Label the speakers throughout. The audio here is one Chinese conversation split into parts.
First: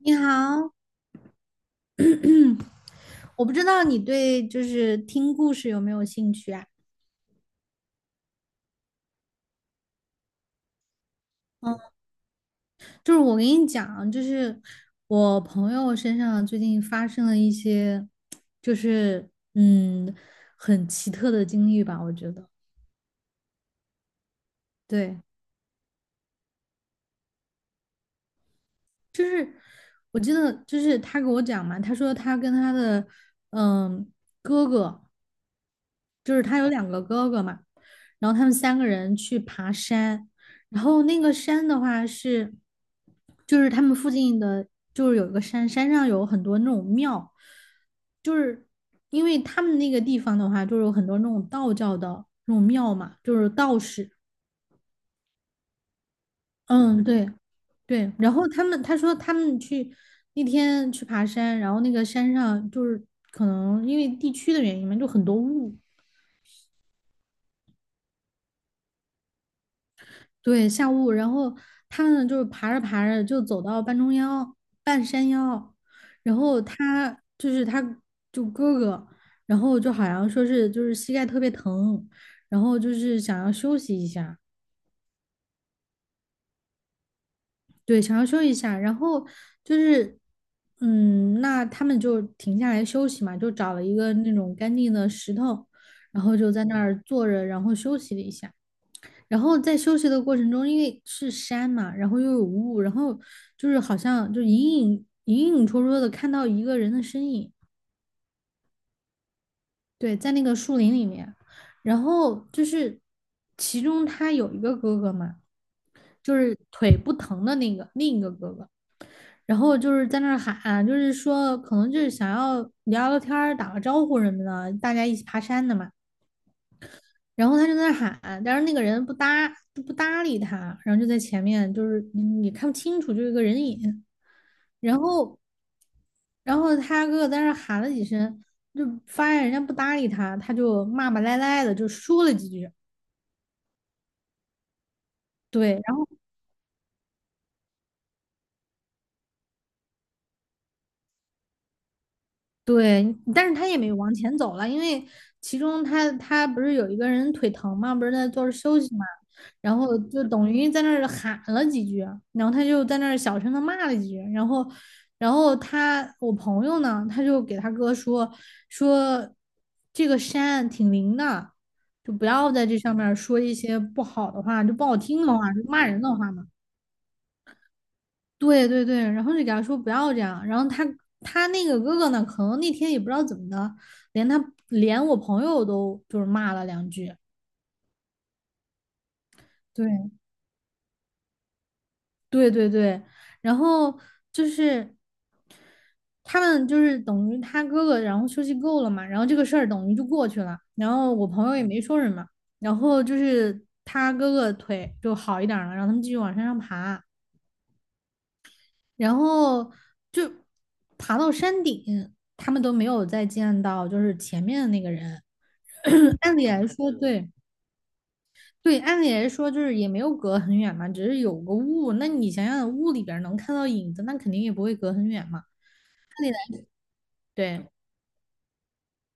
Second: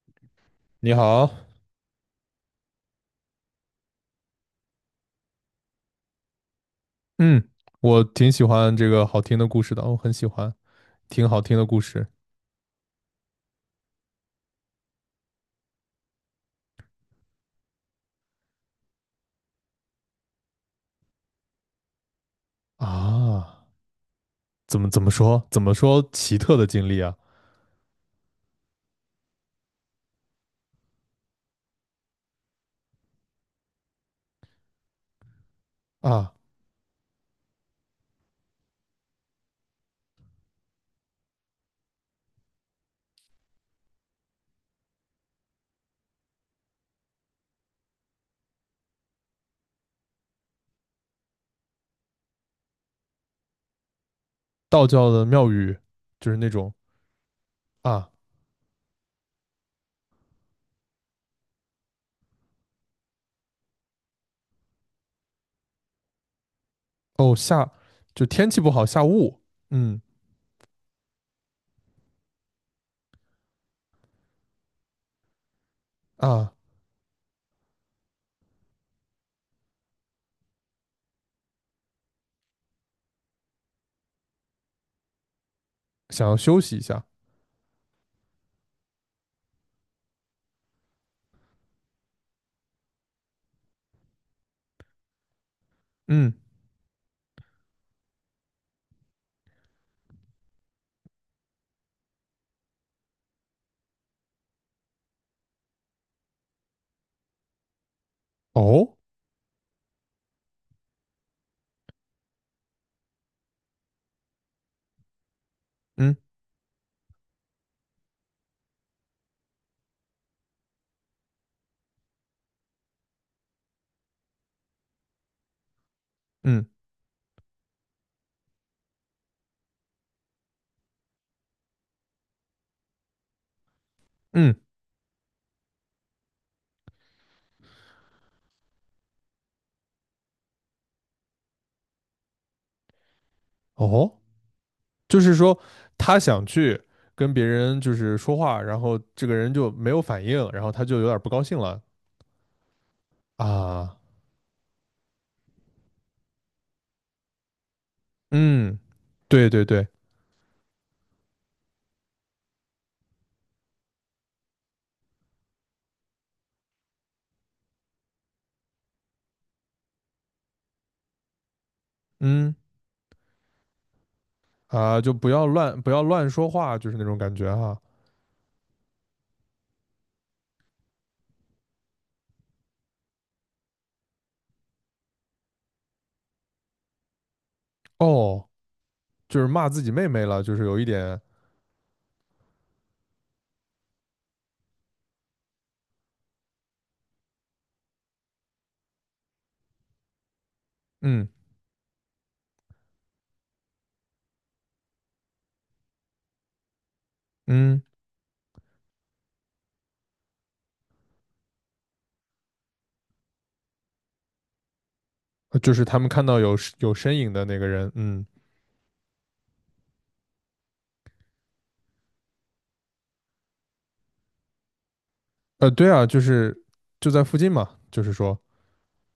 Speaker 1: 你好。
Speaker 2: 你好，
Speaker 1: 嗯，我不知道你对就是听故事有没有兴趣啊？
Speaker 2: 嗯，我挺喜欢这个好听的故事的，我很喜欢听好听的
Speaker 1: 嗯，
Speaker 2: 故事
Speaker 1: 就是我跟你讲，就是我朋友身上最近发生了一些，就是很奇特的经历吧，我觉得。
Speaker 2: 啊。怎么怎么
Speaker 1: 对，
Speaker 2: 说？怎么说奇特的经历啊？
Speaker 1: 是我记得就是他给我讲嘛，他说他跟他的嗯哥哥，
Speaker 2: 啊，
Speaker 1: 就是他有两个哥哥嘛，然后他们三个人去爬山，然后那个山的话是，就是他们附近的，就是有一个山，山上有很多那种庙，就是因为他们那个地方的话，就是有很多那种道教的那种庙嘛，就是道士，
Speaker 2: 道教的庙宇就是那种
Speaker 1: 嗯，对
Speaker 2: 啊，
Speaker 1: 对。然后他说他们去那天去爬山，然后那个山上就是可能因为地区的原因嘛，就很多雾。
Speaker 2: 哦就天气不好下雾，嗯
Speaker 1: 对，下雾，然后他呢，就是爬着爬着就走到半山腰，然
Speaker 2: 啊，
Speaker 1: 后他就哥哥，然后就好像说是就是膝盖特别疼，然后就是想要休息一下。
Speaker 2: 想要休息一下，
Speaker 1: 对，想要休息一下，然后就是那他们就停下来休息嘛，就找了一个那种干净的石头，然
Speaker 2: 嗯
Speaker 1: 后就在那儿坐着，然后休息了一下。然后在休息的过程中，因为是山嘛，然后又有雾，然后就是好像就隐隐绰绰的看到一个人的身影。
Speaker 2: 哦，
Speaker 1: 对，在那个树林里面。然后就是其中他有一个哥哥嘛，
Speaker 2: 嗯
Speaker 1: 就是腿不疼的那个另一个哥哥，然后就是在那儿喊，就是说可能就是想要聊聊天儿打个招呼什么的，大家一起爬山的嘛。
Speaker 2: 嗯
Speaker 1: 然后他就在那喊，但是那个人不搭理他，然后就在前面，就是你看不清楚，就是一个人影。
Speaker 2: 嗯
Speaker 1: 然后，然后他哥哥在那喊了几声，就发现人家不搭理他，他就骂骂咧咧的就说了几句。
Speaker 2: 哦，就是说
Speaker 1: 对，
Speaker 2: 他想去跟别人就是说话，然后这个人就没有反应，然后他就有点不高兴了
Speaker 1: 对，但是他也没
Speaker 2: 啊。
Speaker 1: 往前走了，因为其中他不是有一个人腿疼嘛，不是在坐着
Speaker 2: 嗯，
Speaker 1: 休息嘛，
Speaker 2: 对对
Speaker 1: 然
Speaker 2: 对，
Speaker 1: 后就等于在那儿喊了几句，然后他就在那儿小声的骂了几句，然后我朋友呢，他就给他哥说这个山挺灵的，就不要
Speaker 2: 嗯
Speaker 1: 在这上面儿说一些不好的话，就不好
Speaker 2: 啊，就
Speaker 1: 听
Speaker 2: 不
Speaker 1: 的
Speaker 2: 要
Speaker 1: 话，就
Speaker 2: 乱
Speaker 1: 骂
Speaker 2: 不
Speaker 1: 人
Speaker 2: 要
Speaker 1: 的
Speaker 2: 乱
Speaker 1: 话嘛。
Speaker 2: 说话，就是那种感觉哈。
Speaker 1: 对对对，然后就给他说不要这样，然后他那个哥哥呢，可能那天也不知道怎么的，连他连我朋友都就是骂了两句。
Speaker 2: 哦，就是骂自己妹
Speaker 1: 对
Speaker 2: 妹了，就是有一点，
Speaker 1: 对对对，然后就是他们就是等于他哥哥，然后休息够了嘛，然后这个事儿等于就过去了，然后我
Speaker 2: 嗯
Speaker 1: 朋友也没说什么，然后就是他哥哥腿就好一点儿了，让他们继续往山上爬，
Speaker 2: 嗯，
Speaker 1: 然后就爬到山顶。他们都没有再见到就是前面的那个人。
Speaker 2: 就是他们看
Speaker 1: 按
Speaker 2: 到
Speaker 1: 理
Speaker 2: 有
Speaker 1: 来说，
Speaker 2: 有身
Speaker 1: 对
Speaker 2: 影的那个人，嗯
Speaker 1: 对，按理来说就是也没有隔很远嘛，只是有个雾。那你想想，雾里边能看到影子，那肯定也不会隔很远嘛。
Speaker 2: 对啊，就
Speaker 1: 按理来，
Speaker 2: 是就在附近
Speaker 1: 对
Speaker 2: 嘛，就是说，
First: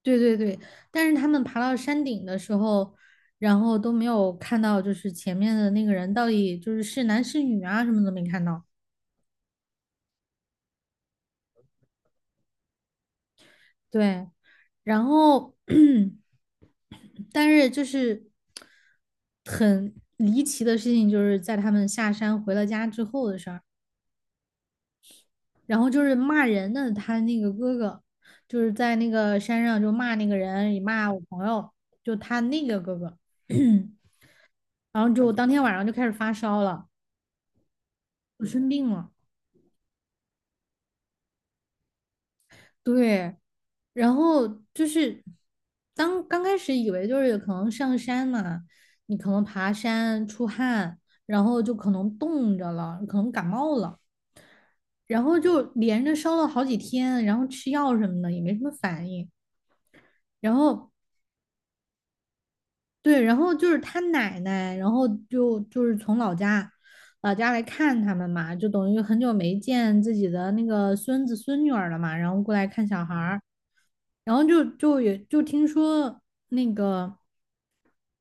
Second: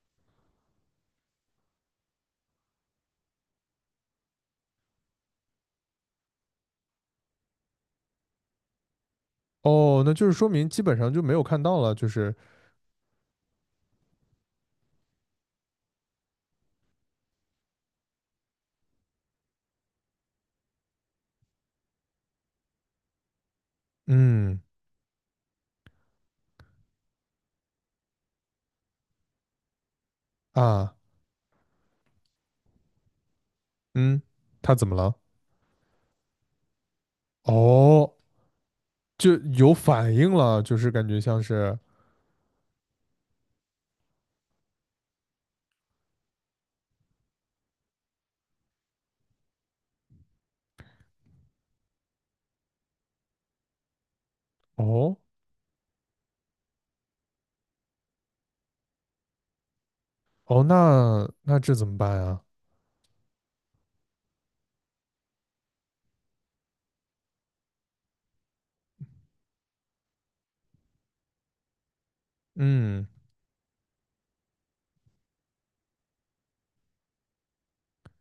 Speaker 1: 对对对。但是他们爬到山顶的时候，然后都没有看到，就是前面的那个人到底就是是男是女啊，什么都没看到。
Speaker 2: 哦，那就是说明基本上就没有看到了，就是
Speaker 1: 对，然后 但是就是很离奇的事情，就是在他们下山回了家之后的事儿。
Speaker 2: 嗯
Speaker 1: 然后就是骂人的他那个哥哥，就是在那个山上就骂那个人，也
Speaker 2: 啊
Speaker 1: 骂我朋友，就他那个哥哥，
Speaker 2: 嗯，他怎 么
Speaker 1: 然后
Speaker 2: 了？
Speaker 1: 就当天晚上就开始发烧了，
Speaker 2: 哦，
Speaker 1: 就生病了。
Speaker 2: 就有反应了，就是感觉像是，
Speaker 1: 对，然后就是当刚开始以为就是可能上山嘛，你可能爬山出汗，然后就可能冻着了，可能感冒了。
Speaker 2: 哦
Speaker 1: 然后就连着烧了好几天，然后吃药什么的也没什么反应。然
Speaker 2: 哦，
Speaker 1: 后
Speaker 2: 那这怎么办啊？
Speaker 1: 对，然后就是他奶奶，然后就是从老家来看他们嘛，就等于很久没见自己的那个孙子孙女儿了嘛，然后过来看小
Speaker 2: 嗯
Speaker 1: 孩儿，然后就也就听说那个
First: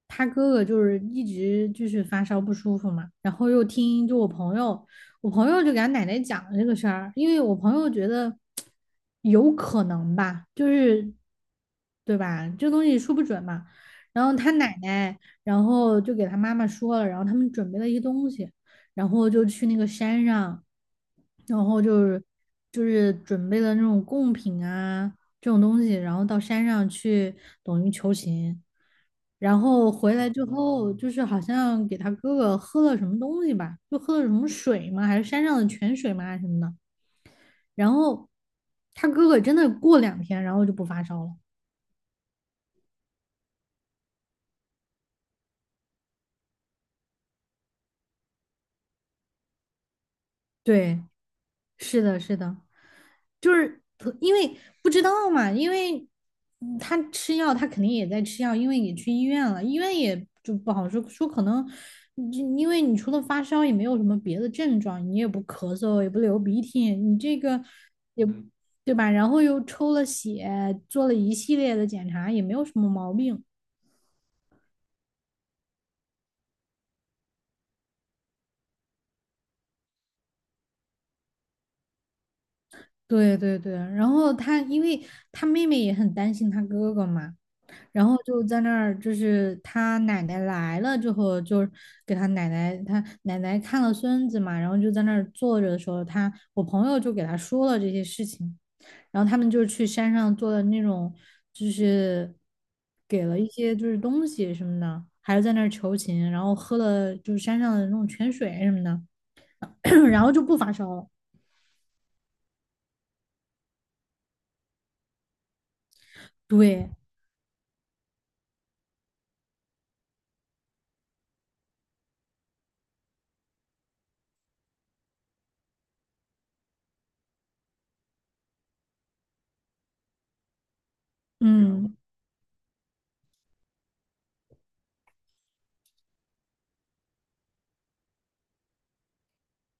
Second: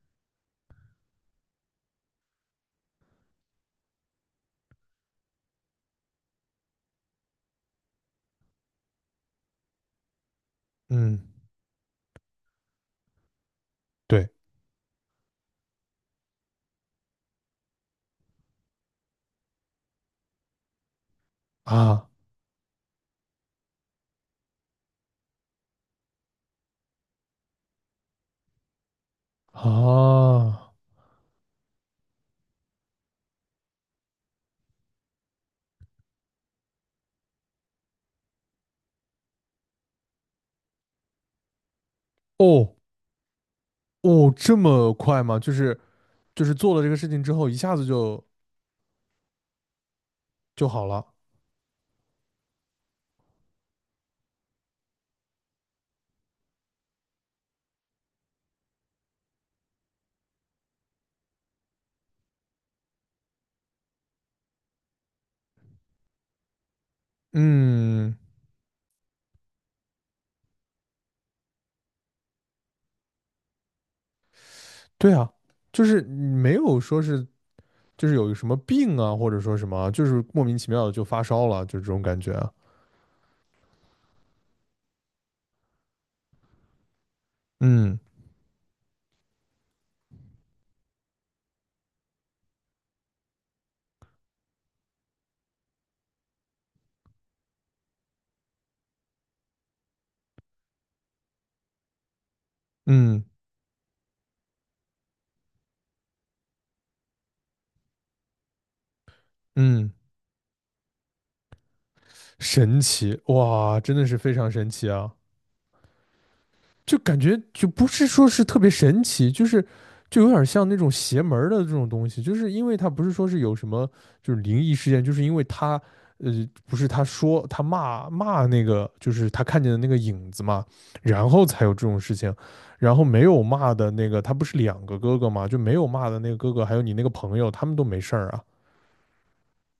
Speaker 1: 他哥哥就是一直就是发烧不舒服嘛，然后又听就我朋友，我朋友就给他奶奶讲了这个事儿，因为我朋友觉得有可能吧。就是
Speaker 2: 嗯。
Speaker 1: 对吧？这东西说不准嘛。然
Speaker 2: 对
Speaker 1: 后他奶奶，然后就给他妈妈说了，然后他们准备了一些东西，然后就去那个山上，然后就
Speaker 2: 啊
Speaker 1: 是就是准备了那种贡品啊这种东西，然后到山上去等于求情。然后回
Speaker 2: 啊
Speaker 1: 来之后，就是好像给他哥哥喝了什么东西吧，就喝了什么水嘛，还是山上的泉水嘛还是什么的？然后他哥哥真的过两天，然后就不发烧了。
Speaker 2: 哦哦，这么快吗？就是做了这个事情之后，一下子就好
Speaker 1: 对，
Speaker 2: 了。
Speaker 1: 是的，是的，就是特因为不知道嘛。因为他吃药，他肯定也在吃药，因为也去医院了，医院也就不好说，说可能因为你除了发烧也没有什么别的症状，你也不咳嗽，也不流鼻涕，你这个
Speaker 2: 嗯，
Speaker 1: 对吧？然后又抽了血，做了一系列的检查，也没有什么毛病。
Speaker 2: 对啊，就是没有说是就是有什么病啊，或者说什么啊，就是莫名其妙的就发烧了，就是这种感觉啊。
Speaker 1: 对对对，然后他因为他妹妹也很担心他哥哥嘛，
Speaker 2: 嗯
Speaker 1: 然后就在那儿，就是他奶奶来了之后，就给他奶奶，他奶奶看了孙子嘛，然后就在那儿坐着的时候，我朋友就给他说了这些事情。然后他们就是去山上做的那种，就是
Speaker 2: 嗯
Speaker 1: 给了一些就是东西什么的，还是在那儿求情，然后喝了就是山上的那种泉水什么的，
Speaker 2: 嗯，
Speaker 1: 然后就不发烧了。
Speaker 2: 神奇哇，真的是非常神奇啊。
Speaker 1: 对，
Speaker 2: 就感觉就不是说是特别神奇，就是就有点像那种邪门儿的这种东西，就是因为他不是说是有什么就是灵异事件，就是因为他呃不是他说他骂骂那个就是他看见的那个影子嘛，然后才有这
Speaker 1: 嗯，
Speaker 2: 种事情，然后没有骂的那个他不是两个哥哥嘛，就没有骂的那个哥哥还有你那个朋友他们都没事儿啊，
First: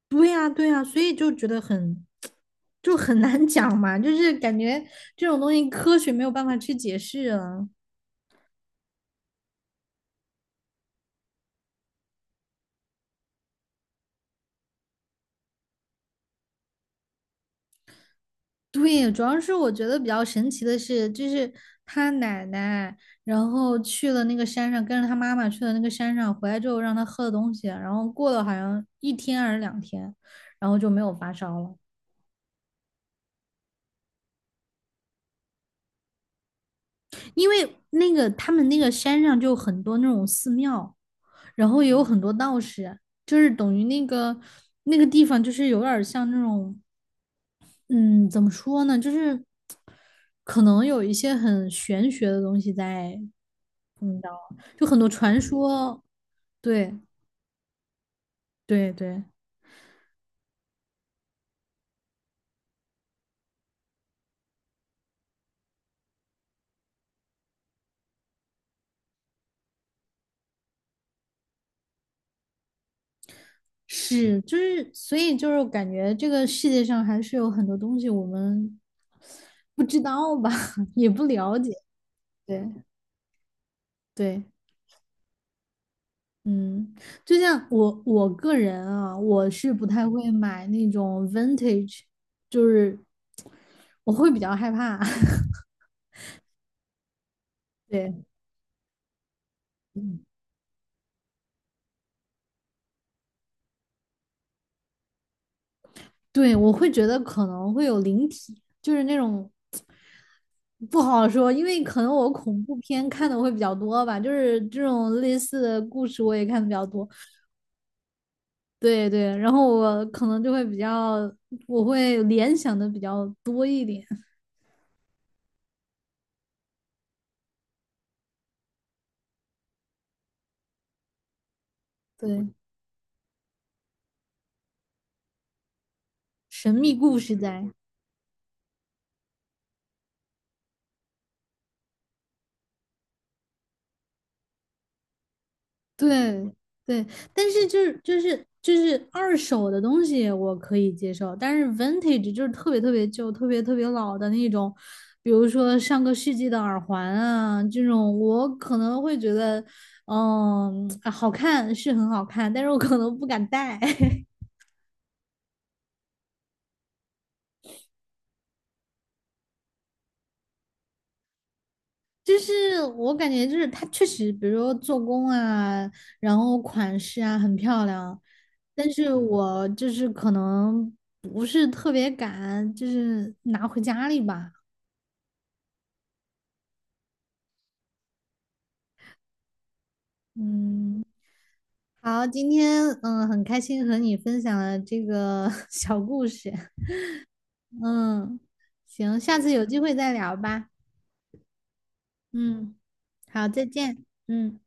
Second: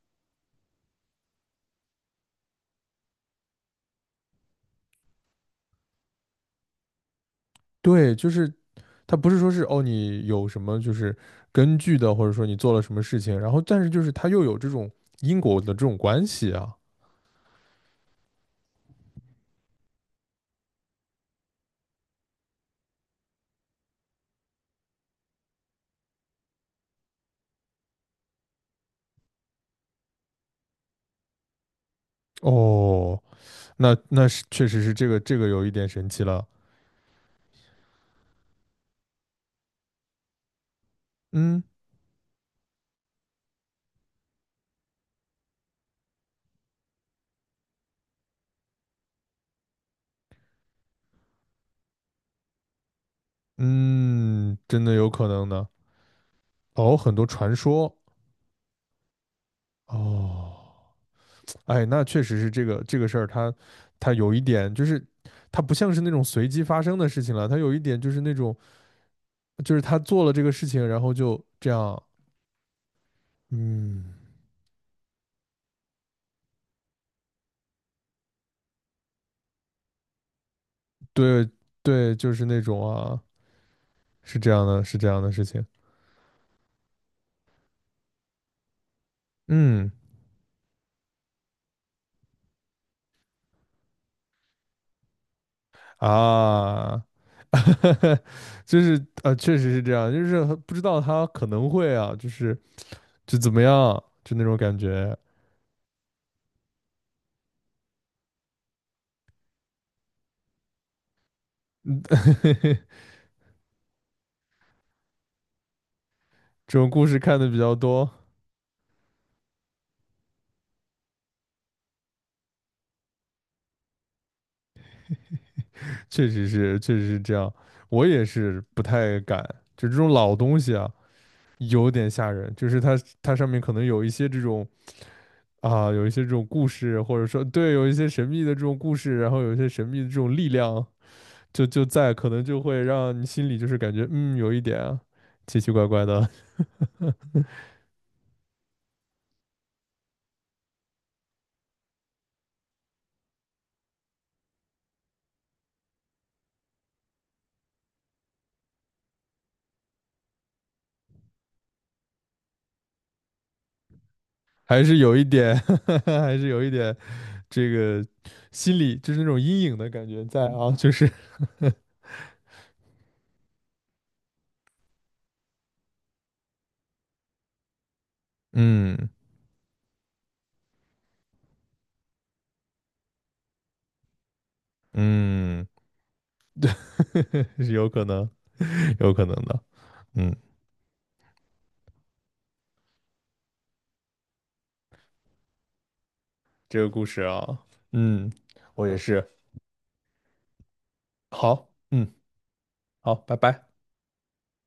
Speaker 1: 对呀，对呀，所以就觉得很难讲嘛，就是感觉这种东西科学没有办法去解释啊。
Speaker 2: 对，就是它不是说是哦，你有什么就是根据的，或者说你做了什么事情，然后但是就是它又有这种因果的这种关系啊。
Speaker 1: 对，主要是我觉得比较神奇的是，就是他奶奶，然后去了那个山上，跟着他妈妈去了那个山上，回来之后让他喝的东西，然后过了好像一天还是两天，然后就没有发烧了。
Speaker 2: 哦，那是确实是这个有一点神奇了。
Speaker 1: 因为那个他们那个山上就很多那种寺庙，
Speaker 2: 嗯
Speaker 1: 然后也有很多道士，就是等于那个地方就是有点儿像那种，嗯，怎么说呢，就是可能有一些很玄学的东西在
Speaker 2: 嗯，真
Speaker 1: 就
Speaker 2: 的
Speaker 1: 很多
Speaker 2: 有可
Speaker 1: 传
Speaker 2: 能呢，
Speaker 1: 说，对
Speaker 2: 哦，很多传说
Speaker 1: 对对，
Speaker 2: 哦，哎，那确实是这个事儿，它有一点就是它不像是那种随机发生的事情了，它有一点就是那种就是他做了这个事情，然后就这样，嗯。
Speaker 1: 是，就是所以就是感觉这个世界上还是有很多东西我们不知道吧，也不
Speaker 2: 对
Speaker 1: 了解。
Speaker 2: 对，就是那
Speaker 1: 对
Speaker 2: 种啊，是
Speaker 1: 对，
Speaker 2: 这样的，是这样的事情。
Speaker 1: 嗯，就像我个人啊，我是不
Speaker 2: 嗯
Speaker 1: 太会买那种 vintage，就是我会比较害怕。
Speaker 2: 啊，
Speaker 1: 对。
Speaker 2: 就是啊，确实是这样，就是不知道他可能会啊，就是就怎么样，就那种感觉。
Speaker 1: 对，我会觉得可能会有灵体，就是那种不好说，因为可能我恐怖片看的会比较多吧，就是这种类似的故事我也看的比
Speaker 2: 这
Speaker 1: 较
Speaker 2: 种故
Speaker 1: 多。
Speaker 2: 事看的比较多，
Speaker 1: 对对，然后我可能就会比较，我会联想的比较多一点。
Speaker 2: 确实是，确实是这样。我也是不太敢，就这种老东西啊，有点吓
Speaker 1: 对，
Speaker 2: 人。就是它上面可能有一些这种啊，有一些这种故
Speaker 1: 神秘
Speaker 2: 事，
Speaker 1: 故
Speaker 2: 或者
Speaker 1: 事
Speaker 2: 说
Speaker 1: 在。
Speaker 2: 对，有一些神秘的这种故事，然后有一些神秘的这种力量。就在，可能就会让你心里就是感觉，嗯，有一点啊奇奇怪怪的，
Speaker 1: 对 对，但是就是二手的东西我可以接受，但是 vintage 就是特别特别旧、特别特别老的那种，比如说上个世纪的耳环啊，这种我可能会觉得，好看是很好看，但是我可能不敢戴。
Speaker 2: 还是有一点，还是有一点这个心里就是那种阴影的感觉在啊，就是
Speaker 1: 就是我感觉就是它确实，比如说做工啊，然后款式啊很漂亮，但
Speaker 2: 嗯
Speaker 1: 是我就是可能不是特别敢，就是拿回家里吧。
Speaker 2: 嗯，是有可能，有可能的，嗯，
Speaker 1: 嗯，好，今天很开心和你分享了这个 小故事。
Speaker 2: 这个故事啊，嗯，
Speaker 1: 嗯，
Speaker 2: 我也
Speaker 1: 行，
Speaker 2: 是，
Speaker 1: 下次有机会再聊吧。
Speaker 2: 好，嗯，
Speaker 1: 嗯，
Speaker 2: 好，拜
Speaker 1: 好，再
Speaker 2: 拜。
Speaker 1: 见。嗯。